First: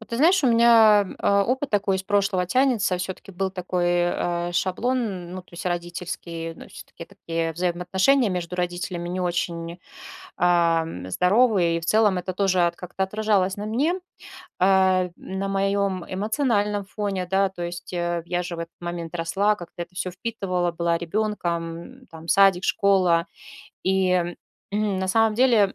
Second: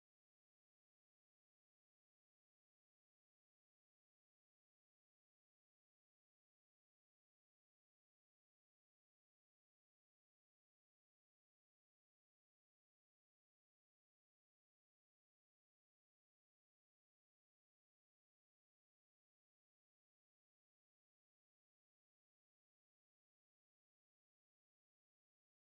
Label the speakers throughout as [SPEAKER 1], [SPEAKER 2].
[SPEAKER 1] Вот ты знаешь, у меня опыт такой из прошлого тянется. Все-таки был такой шаблон, ну, то есть родительский, ну, все-таки такие взаимоотношения между родителями не очень здоровые. И в целом это тоже как-то отражалось на мне, на моем эмоциональном фоне, да, то есть я же в этот момент росла, как-то это все впитывала, была ребенком, там, садик, школа. И на самом деле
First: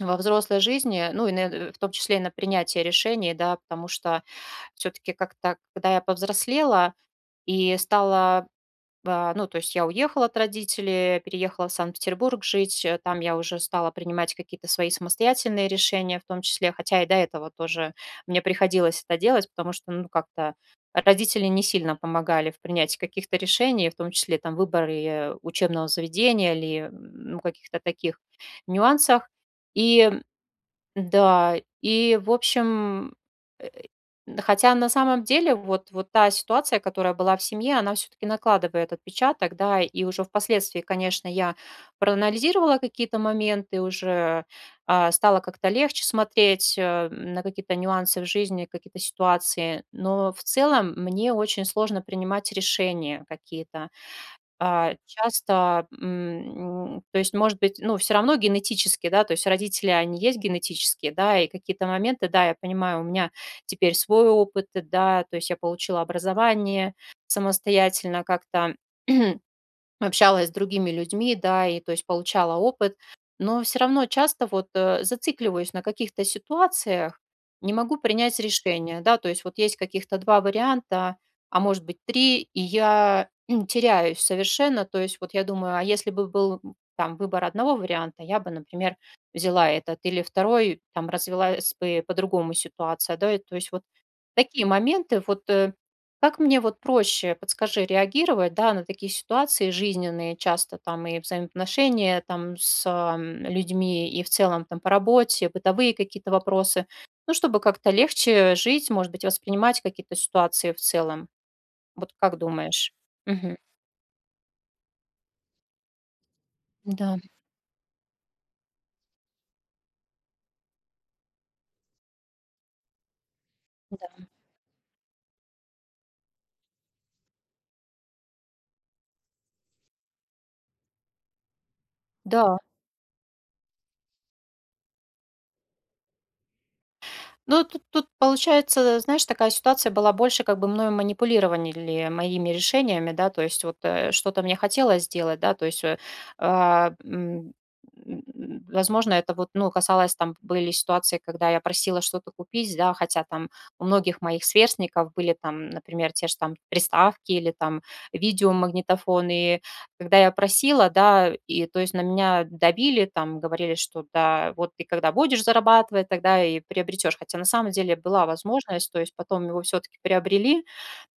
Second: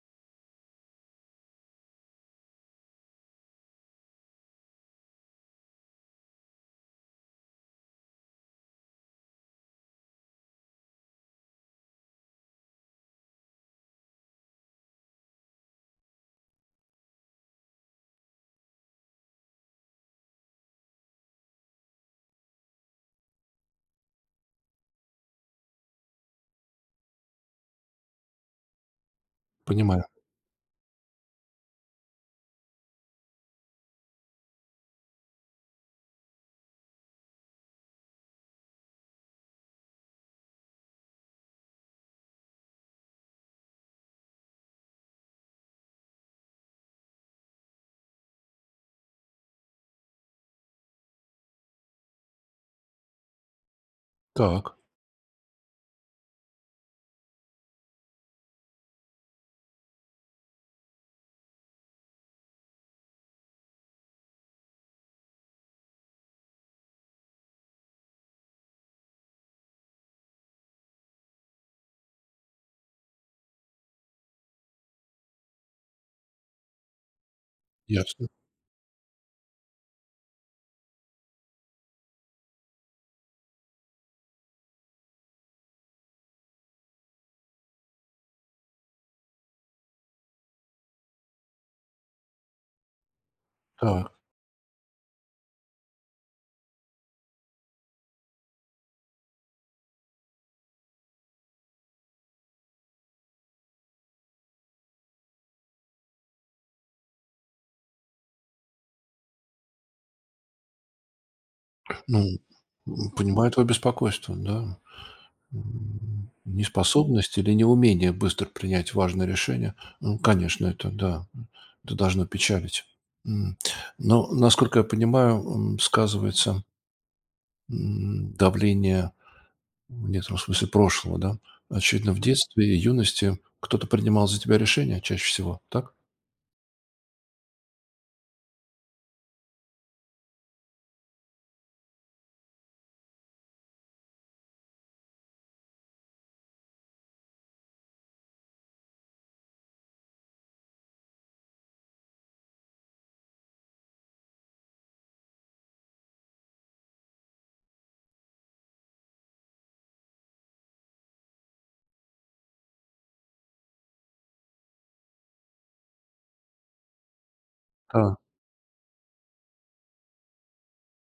[SPEAKER 1] во взрослой жизни, ну и в том числе и на принятие решений, да, потому что все таки как-то, когда я повзрослела и стала, ну, то есть я уехала от родителей, переехала в Санкт-Петербург жить, там я уже стала принимать какие-то свои самостоятельные решения в том числе, хотя и до этого тоже мне приходилось это делать, потому что, ну, как-то родители не сильно помогали в принятии каких-то решений, в том числе там выборы учебного заведения или, ну, каких-то таких нюансах.
[SPEAKER 2] Понимаю.
[SPEAKER 1] И да, и, в общем, э, да, хотя на самом деле вот та ситуация, которая была в семье, она все-таки накладывает отпечаток, да, и уже впоследствии, конечно, я проанализировала какие-то моменты, уже стало как-то легче смотреть на какие-то нюансы в жизни, какие-то ситуации, но в целом мне очень сложно принимать решения какие-то.
[SPEAKER 2] Так,
[SPEAKER 1] Часто, то есть, может быть, ну, все равно генетически, да, то есть родители, они есть генетические, да, и какие-то моменты, да, я понимаю, у меня теперь свой опыт, да, то есть я получила образование самостоятельно как-то. Общалась с другими людьми, да, и то есть получала опыт, но все равно часто вот, зацикливаюсь на каких-то ситуациях, не могу
[SPEAKER 2] ясно.
[SPEAKER 1] принять решение, да, то есть вот есть каких-то 2 варианта, а может быть 3, и я теряюсь совершенно. То есть вот я думаю, а если бы был, там выбор одного варианта, я бы, например, взяла этот или второй, там развилась бы по-другому ситуация, да. И то есть вот
[SPEAKER 2] Так,
[SPEAKER 1] такие моменты вот, как мне вот проще, подскажи, реагировать, да, на такие ситуации жизненные, часто там и взаимоотношения там с людьми, и в целом там по работе, бытовые какие-то вопросы, ну, чтобы как-то легче жить, может быть, воспринимать какие-то ситуации в целом. Вот
[SPEAKER 2] ну,
[SPEAKER 1] как думаешь?
[SPEAKER 2] понимаю
[SPEAKER 1] Мгм.
[SPEAKER 2] твое беспокойство, да.
[SPEAKER 1] Да,
[SPEAKER 2] Неспособность или неумение быстро принять важное решение, ну, конечно, это, да, это должно печалить. М, Но,
[SPEAKER 1] да.
[SPEAKER 2] насколько я понимаю, сказывается давление, в некотором смысле, прошлого, да. Очевидно, в
[SPEAKER 1] Да.
[SPEAKER 2] детстве и юности кто-то принимал за тебя решение чаще всего, так?
[SPEAKER 1] Ну, тут получается, знаешь, такая ситуация была больше, как бы мною манипулировали моими решениями, да, то есть вот что-то мне хотелось сделать, да, то есть, а, м, м, возможно, это вот, ну, касалось, там были ситуации, когда я просила что-то купить, да, хотя там у многих моих сверстников были там, например, те же там приставки или там видеомагнитофоны, когда я просила, да, и то есть на меня давили, там говорили, что да, вот ты когда будешь зарабатывать, тогда и приобретешь. Хотя на самом деле
[SPEAKER 2] Да,
[SPEAKER 1] была возможность, то есть потом его все-таки приобрели,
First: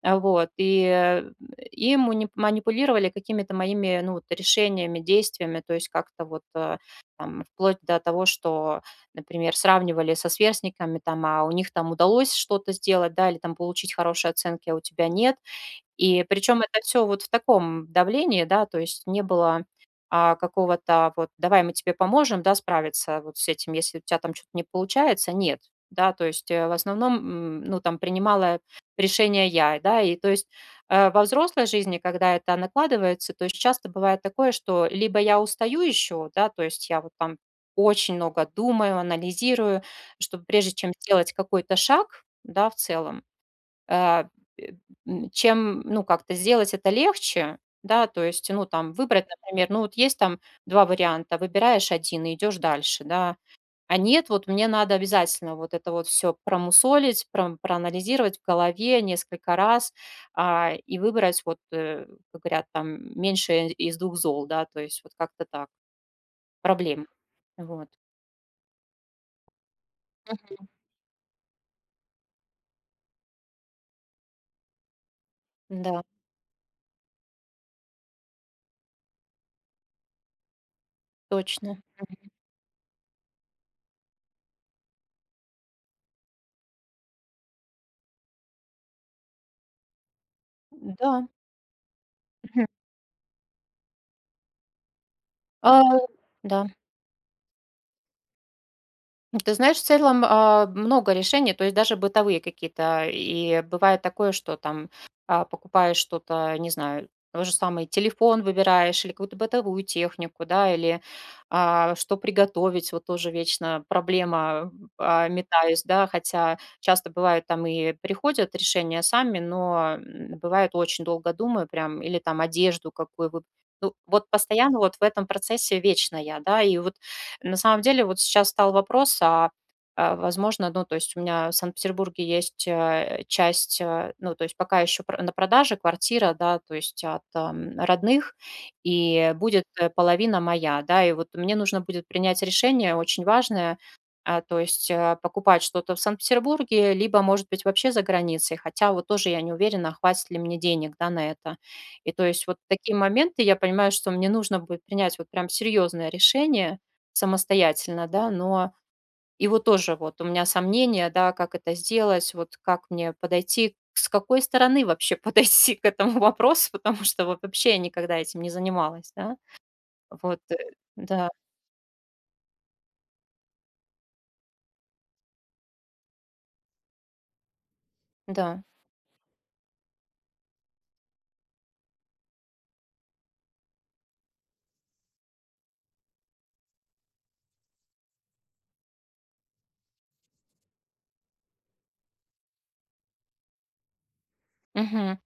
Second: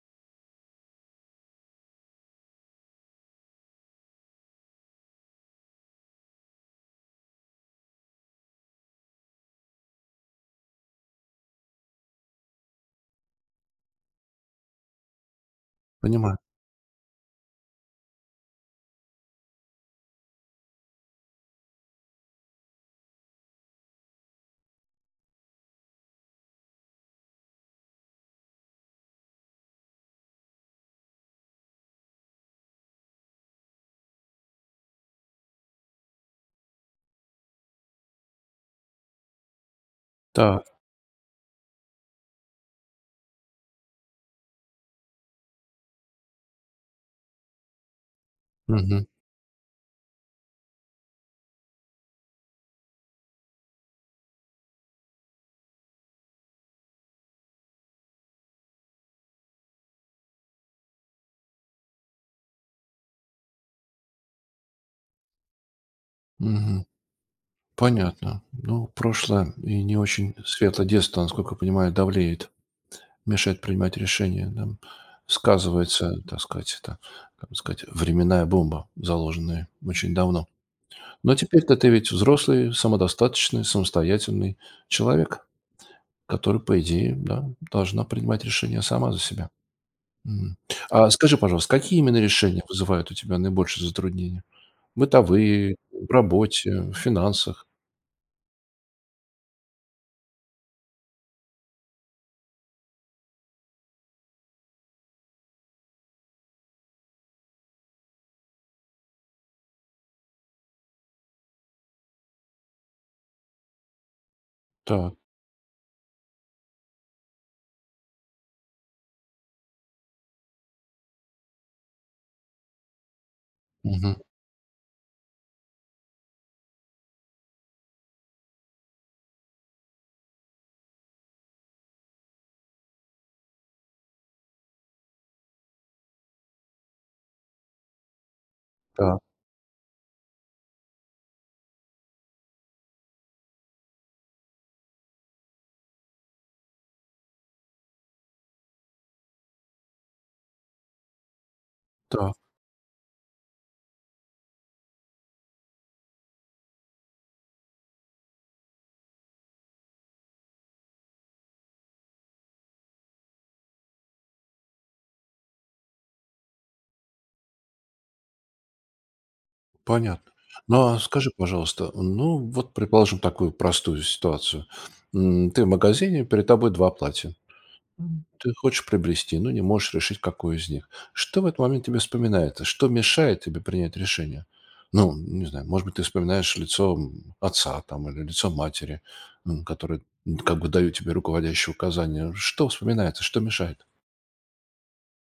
[SPEAKER 1] вот, и манипулировали какими-то моими, ну, вот решениями, действиями, то есть как-то вот там, вплоть до того, что, например, сравнивали со сверстниками, там, а у них там удалось что-то сделать, да, или там получить хорошие оценки, а у тебя нет, и
[SPEAKER 2] понимаю.
[SPEAKER 1] причем это все вот в таком давлении, да, то есть не было, какого-то вот: "Давай мы тебе поможем, да, справиться вот с этим, если у тебя там что то не получается". Нет, да, то есть, в основном, ну, там принимала решение я, да. И то есть, во взрослой жизни, когда это накладывается, то есть часто бывает такое, что либо я устаю еще, да, то есть я вот там очень много думаю, анализирую, чтобы
[SPEAKER 2] Так.
[SPEAKER 1] прежде чем сделать какой-то шаг, да, в целом, а, э, чем, ну, как-то сделать это легче, да, то есть, ну, там,
[SPEAKER 2] Мгм.
[SPEAKER 1] выбрать, например, ну, вот есть там 2 варианта, выбираешь один и идешь дальше, да. А нет, вот мне надо обязательно вот это вот все промусолить, пром проанализировать в голове несколько раз, и выбрать вот, как говорят, там, меньше из двух зол, да, то есть вот как-то так,
[SPEAKER 2] Мгм.
[SPEAKER 1] проблем. Вот.
[SPEAKER 2] Понятно. Ну, прошлое и не очень
[SPEAKER 1] Мгм.
[SPEAKER 2] светлое детство, насколько я понимаю, давлеет, мешает принимать решения. Да.
[SPEAKER 1] Да,
[SPEAKER 2] Сказывается, так сказать, это, как сказать, временная бомба, заложенная очень давно. Но теперь-то
[SPEAKER 1] точно.
[SPEAKER 2] ты ведь взрослый, самодостаточный, самостоятельный человек, который, по идее, да, должна принимать решения сама за себя. М. А
[SPEAKER 1] Да.
[SPEAKER 2] скажи, пожалуйста, какие именно решения
[SPEAKER 1] Мгм.
[SPEAKER 2] вызывают у тебя наибольшие затруднения?
[SPEAKER 1] А,
[SPEAKER 2] Бытовые, в
[SPEAKER 1] да.
[SPEAKER 2] работе, в финансах?
[SPEAKER 1] Ну, ты знаешь, в целом, много решений, то есть даже бытовые какие-то. И бывает такое, что там, покупаешь что-то, не знаю, тот же самый телефон выбираешь или какую-то бытовую технику, да, или, что приготовить. Вот тоже вечно проблема,
[SPEAKER 2] Так.
[SPEAKER 1] метаюсь, да. Хотя часто бывает, там и приходят решения сами, но, бывает, очень долго думаю прям или там одежду какую выбрать, ну,
[SPEAKER 2] Мгм.
[SPEAKER 1] вот постоянно вот в этом процессе вечно я, да. И вот на самом деле вот сейчас стал вопрос, возможно, ну, то есть у меня в Санкт-Петербурге есть часть, ну, то есть пока еще на продаже квартира, да, то есть от родных,
[SPEAKER 2] Так.
[SPEAKER 1] и будет половина моя, да, и вот мне нужно будет принять решение очень важное, то есть покупать что-то в Санкт-Петербурге, либо, может быть, вообще за границей, хотя вот тоже я не уверена, хватит ли мне денег, да, на это. И то
[SPEAKER 2] Так.
[SPEAKER 1] есть вот такие моменты, я понимаю, что мне нужно будет принять вот прям серьезное решение, самостоятельно, да, но его тоже вот у меня сомнения, да, как это сделать, вот как мне подойти, с какой стороны вообще подойти к этому вопросу, потому что вот вообще я никогда этим не занималась, да.
[SPEAKER 2] Понятно.
[SPEAKER 1] Вот,
[SPEAKER 2] Ну, а
[SPEAKER 1] да,
[SPEAKER 2] скажи, пожалуйста, ну, вот предположим такую простую ситуацию. Ты в магазине, перед тобой два платья. Мгм. Ты
[SPEAKER 1] да.
[SPEAKER 2] хочешь приобрести, но не можешь решить, какое из них. Что в этот момент тебе вспоминается? Что мешает тебе принять решение? Ну, не знаю, может быть, ты вспоминаешь лицо отца там, или лицо матери, которые как бы дают тебе руководящие указания. Что вспоминается, что мешает?
[SPEAKER 1] Мгм.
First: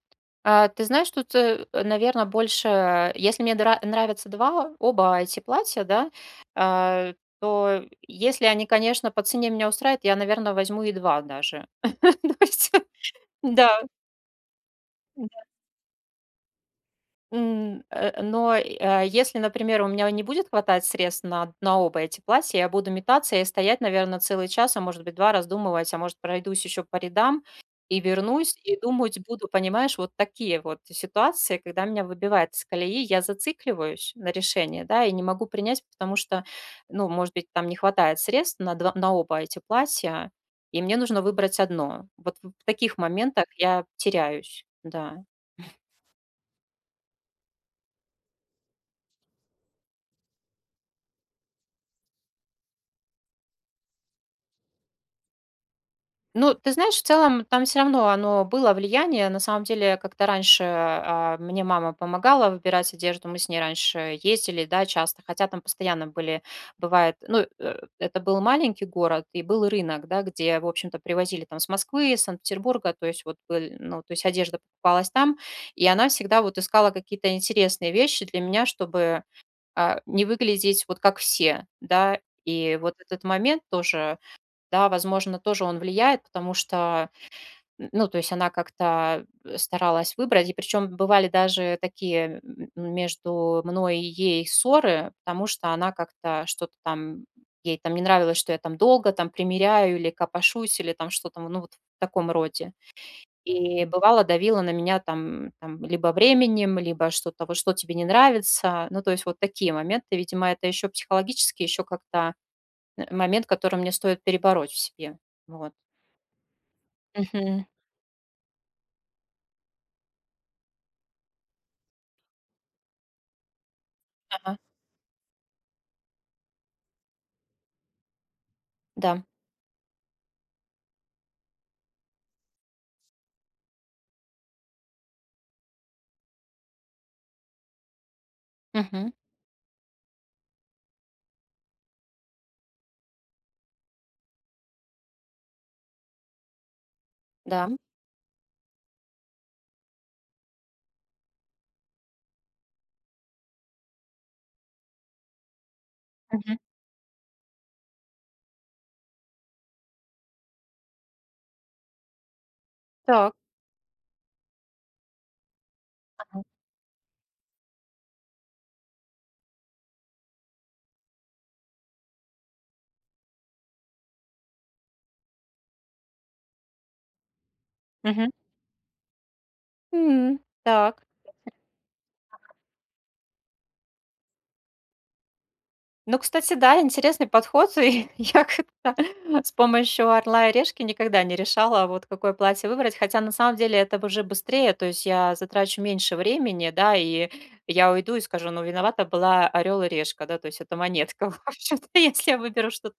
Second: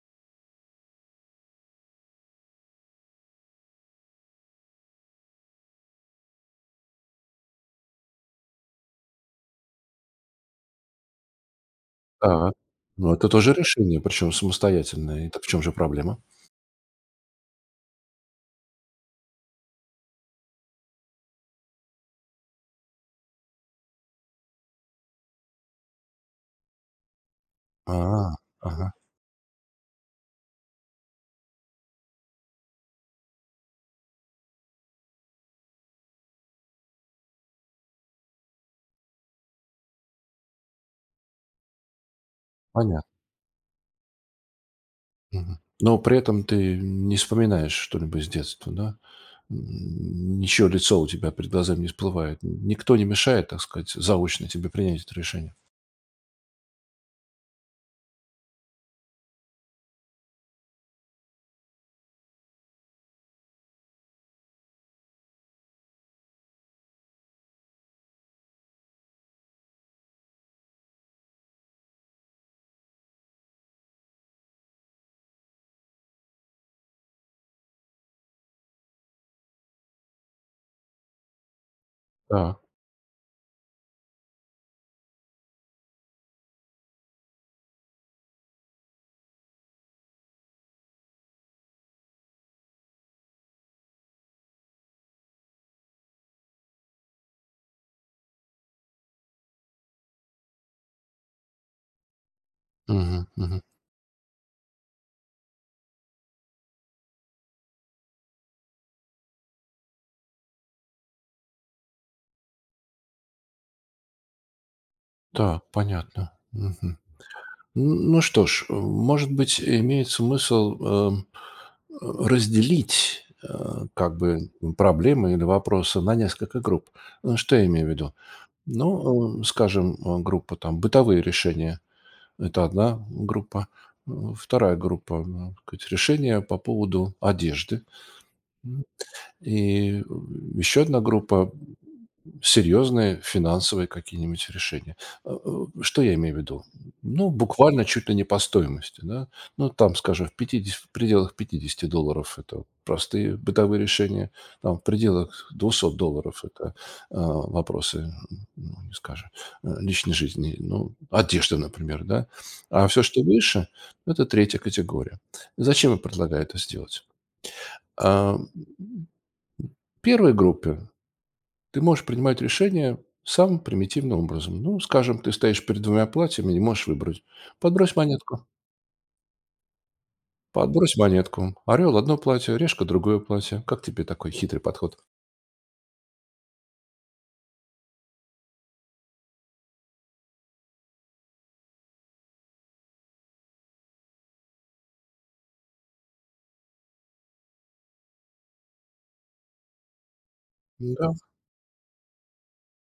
[SPEAKER 1] Ты знаешь, тут, наверное, больше, если мне нравятся два, оба эти платья, да, а, то если они, конечно, по цене меня устраивают, я, наверное, возьму и два даже. То
[SPEAKER 2] А,
[SPEAKER 1] есть,
[SPEAKER 2] ну это тоже
[SPEAKER 1] да,
[SPEAKER 2] решение, причем самостоятельное. Это в чем же проблема?
[SPEAKER 1] Но, если, например, у меня не будет хватать средств на оба эти платья, я буду метаться и стоять, наверное, целый час, а может быть 2 раздумывать, а может пройдусь еще по рядам
[SPEAKER 2] А,
[SPEAKER 1] и вернусь, и
[SPEAKER 2] ага,
[SPEAKER 1] думать буду, понимаешь, вот такие вот ситуации, когда меня выбивает из колеи, я зацикливаюсь на решение, да, и не могу принять, потому что, ну, может быть, там не хватает средств на два на оба эти платья, и мне нужно выбрать одно. Вот в таких
[SPEAKER 2] понятно.
[SPEAKER 1] моментах я теряюсь, да.
[SPEAKER 2] Мгм. Но при этом ты не вспоминаешь что-либо с детства, да? Ничего, лицо у тебя перед глазами не всплывает. Никто не мешает, так сказать, заочно тебе принять это решение.
[SPEAKER 1] Ну, ты знаешь, в целом там все равно оно было влияние. На самом деле, как-то раньше, мне мама помогала выбирать одежду, мы с ней раньше ездили, да, часто, хотя там постоянно были, бывает, ну, это был маленький город и был рынок, да, где, в общем-то, привозили там с Москвы, из Санкт-Петербурга, то есть вот был, ну, то есть одежда покупалась там, и она всегда вот искала какие-то интересные вещи для меня, чтобы, не выглядеть вот как все, да.
[SPEAKER 2] Так,
[SPEAKER 1] И вот этот момент тоже да, возможно, тоже он влияет, потому что, н ну, то есть она как-то, старалась выбрать. И причем бывали даже такие между мной и ей ссоры, потому что она как-то что-то там ей там не нравилось, что я там долго там примеряю или копошусь, или там что-то, ну, вот в таком роде.
[SPEAKER 2] мгм, мгм.
[SPEAKER 1] И бывало, давила на меня там либо временем, либо что-то: "Вот что тебе не нравится?" Ну, то есть вот такие моменты. Видимо, это еще психологически еще как-то, момент, который мне стоит перебороть в себе.
[SPEAKER 2] Так,
[SPEAKER 1] Вот.
[SPEAKER 2] понятно. Мгм.
[SPEAKER 1] Мгм.
[SPEAKER 2] Ну что ж, может быть, имеет смысл разделить как бы
[SPEAKER 1] Ага.
[SPEAKER 2] проблемы или вопросы на несколько групп. Что я имею в виду?
[SPEAKER 1] Да.
[SPEAKER 2] Ну, скажем, группа там бытовые решения. Это одна группа. Э, Вторая группа, так сказать, решения по поводу одежды.
[SPEAKER 1] Мгм.
[SPEAKER 2] И еще одна группа– серьезные финансовые какие-нибудь решения. Э, э, Что я имею в виду? Ну,
[SPEAKER 1] Да.
[SPEAKER 2] буквально чуть ли не по стоимости. Да? Ну, там, скажем, 50, в пределах $50 это простые бытовые решения, там в пределах $200
[SPEAKER 1] Мгм.
[SPEAKER 2] это вопросы, ну, не скажем, личной жизни, ну, одежды, например, да. А все, что
[SPEAKER 1] Так.
[SPEAKER 2] выше, это третья категория. Зачем я
[SPEAKER 1] Ага.
[SPEAKER 2] предлагаю это сделать? А, в первой группе ты можешь принимать решения самым примитивным образом. Ну, скажем, ты стоишь перед двумя платьями и не можешь выбрать. Подбрось
[SPEAKER 1] Мгм.
[SPEAKER 2] монетку. Подбрось
[SPEAKER 1] Так.
[SPEAKER 2] монетку. Орел– одно платье, решка– другое платье. Как тебе такой хитрый подход?
[SPEAKER 1] Ну, кстати, да, интересный подход. И я как-то с помощью "Орла и решки" никогда не решала, вот какое платье выбрать. Хотя на самом деле это уже быстрее, то есть я затрачу меньше времени, да, и я уйду и скажу: "Ну, виновата была "Орел и решка", да". То есть это
[SPEAKER 2] Да.
[SPEAKER 1] монетка, в общем-то, если я выберу что-то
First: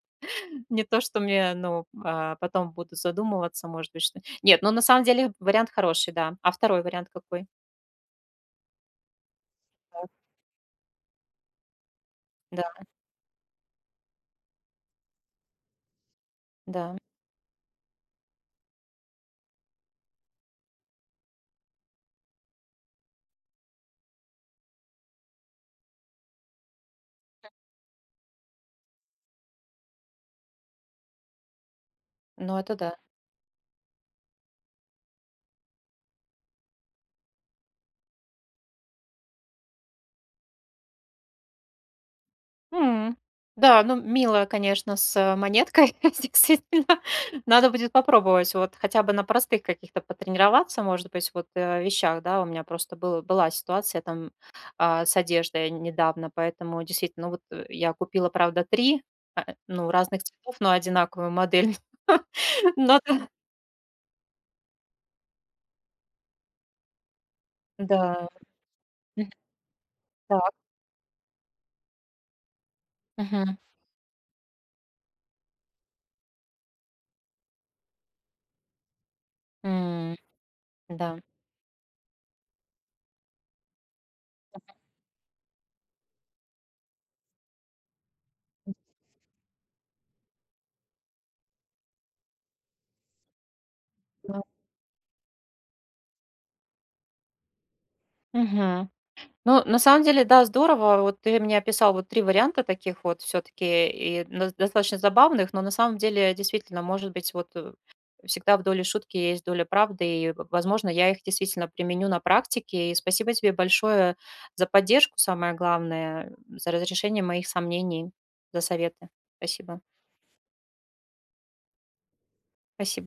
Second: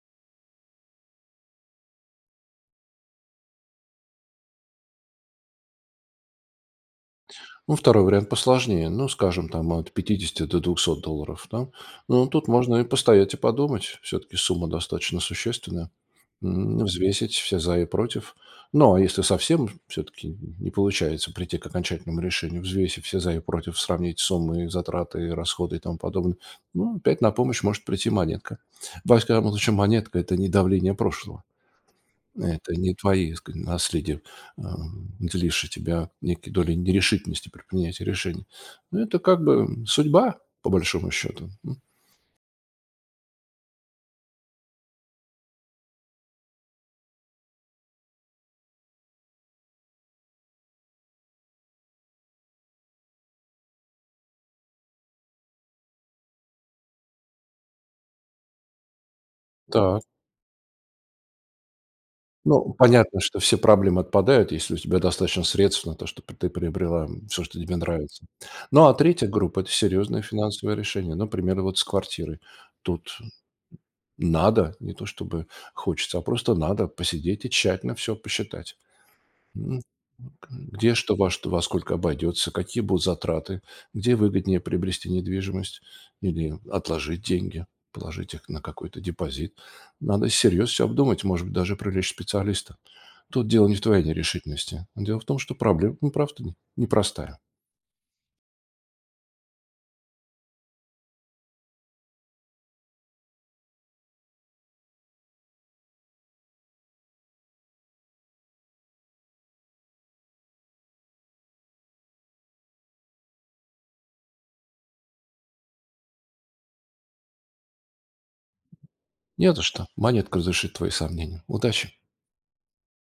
[SPEAKER 1] не то, что мне, ну, потом буду задумываться, может быть, что нет, ну, на самом деле вариант хороший, да. А второй вариант какой?
[SPEAKER 2] Ну, второй вариант посложнее. Ну, скажем, там от $50 до $200. Да? Ну, тут
[SPEAKER 1] Да,
[SPEAKER 2] можно и постоять и подумать. Все-таки сумма достаточно существенная.
[SPEAKER 1] да.
[SPEAKER 2] Взвесить все за и против. Ну, а если совсем все-таки не получается прийти к окончательному решению, взвесив все за и против, сравнить суммы, затраты, расходы и тому подобное, ну, опять на помощь может прийти монетка. Во всяком случае, монетка– это не давление прошлого.
[SPEAKER 1] Ну, это
[SPEAKER 2] Это не
[SPEAKER 1] да.
[SPEAKER 2] твои, так сказать, наследие, делившие тебя некие доли нерешительности при принятии решений. Ну, это как бы судьба, по большому счету. М,
[SPEAKER 1] М. Да, ну, мило, конечно, с монеткой, действительно. Надо будет попробовать вот хотя бы на простых каких-то потренироваться, может быть, вот, вещах, да. У меня просто была ситуация там, с одеждой недавно, поэтому действительно, ну, вот, я купила, правда, 3 ну,
[SPEAKER 2] так.
[SPEAKER 1] разных цветов, но одинаковую модель.
[SPEAKER 2] Ну,
[SPEAKER 1] Но.
[SPEAKER 2] понятно, что все проблемы отпадают, если у тебя достаточно средств на то, чтобы ты приобрела все, что тебе нравится.
[SPEAKER 1] Да.
[SPEAKER 2] Ну, а третья
[SPEAKER 1] Мгм.
[SPEAKER 2] группа- это серьезные
[SPEAKER 1] Так.
[SPEAKER 2] финансовые решения. Например, вот с квартирой. Тут
[SPEAKER 1] Мгм.
[SPEAKER 2] надо, не то чтобы хочется, а просто надо посидеть и тщательно все посчитать. М,
[SPEAKER 1] М,
[SPEAKER 2] Где
[SPEAKER 1] да.
[SPEAKER 2] что во сколько обойдется, какие будут затраты, где выгоднее приобрести недвижимость или отложить деньги, положить их на какой-то депозит. Надо всерьез все обдумать, может быть, даже привлечь специалиста. Тут дело не в твоей
[SPEAKER 1] Да.
[SPEAKER 2] нерешительности. Дело в том, что проблема, ну, правда, непростая.
[SPEAKER 1] Мгм. Ну, на самом деле, да, здорово. Вот ты мне описал вот 3 варианта таких вот все таки и но достаточно забавных, но на самом деле, действительно, может быть, вот, всегда в доле шутки есть доля правды, и, в возможно, я их действительно применю на практике. И спасибо тебе большое за поддержку, самое главное, за разрешение моих сомнений, за советы.
[SPEAKER 2] Не за
[SPEAKER 1] Спасибо.
[SPEAKER 2] что. Монетка разрешит твои сомнения. Удачи!
[SPEAKER 1] Спасибо.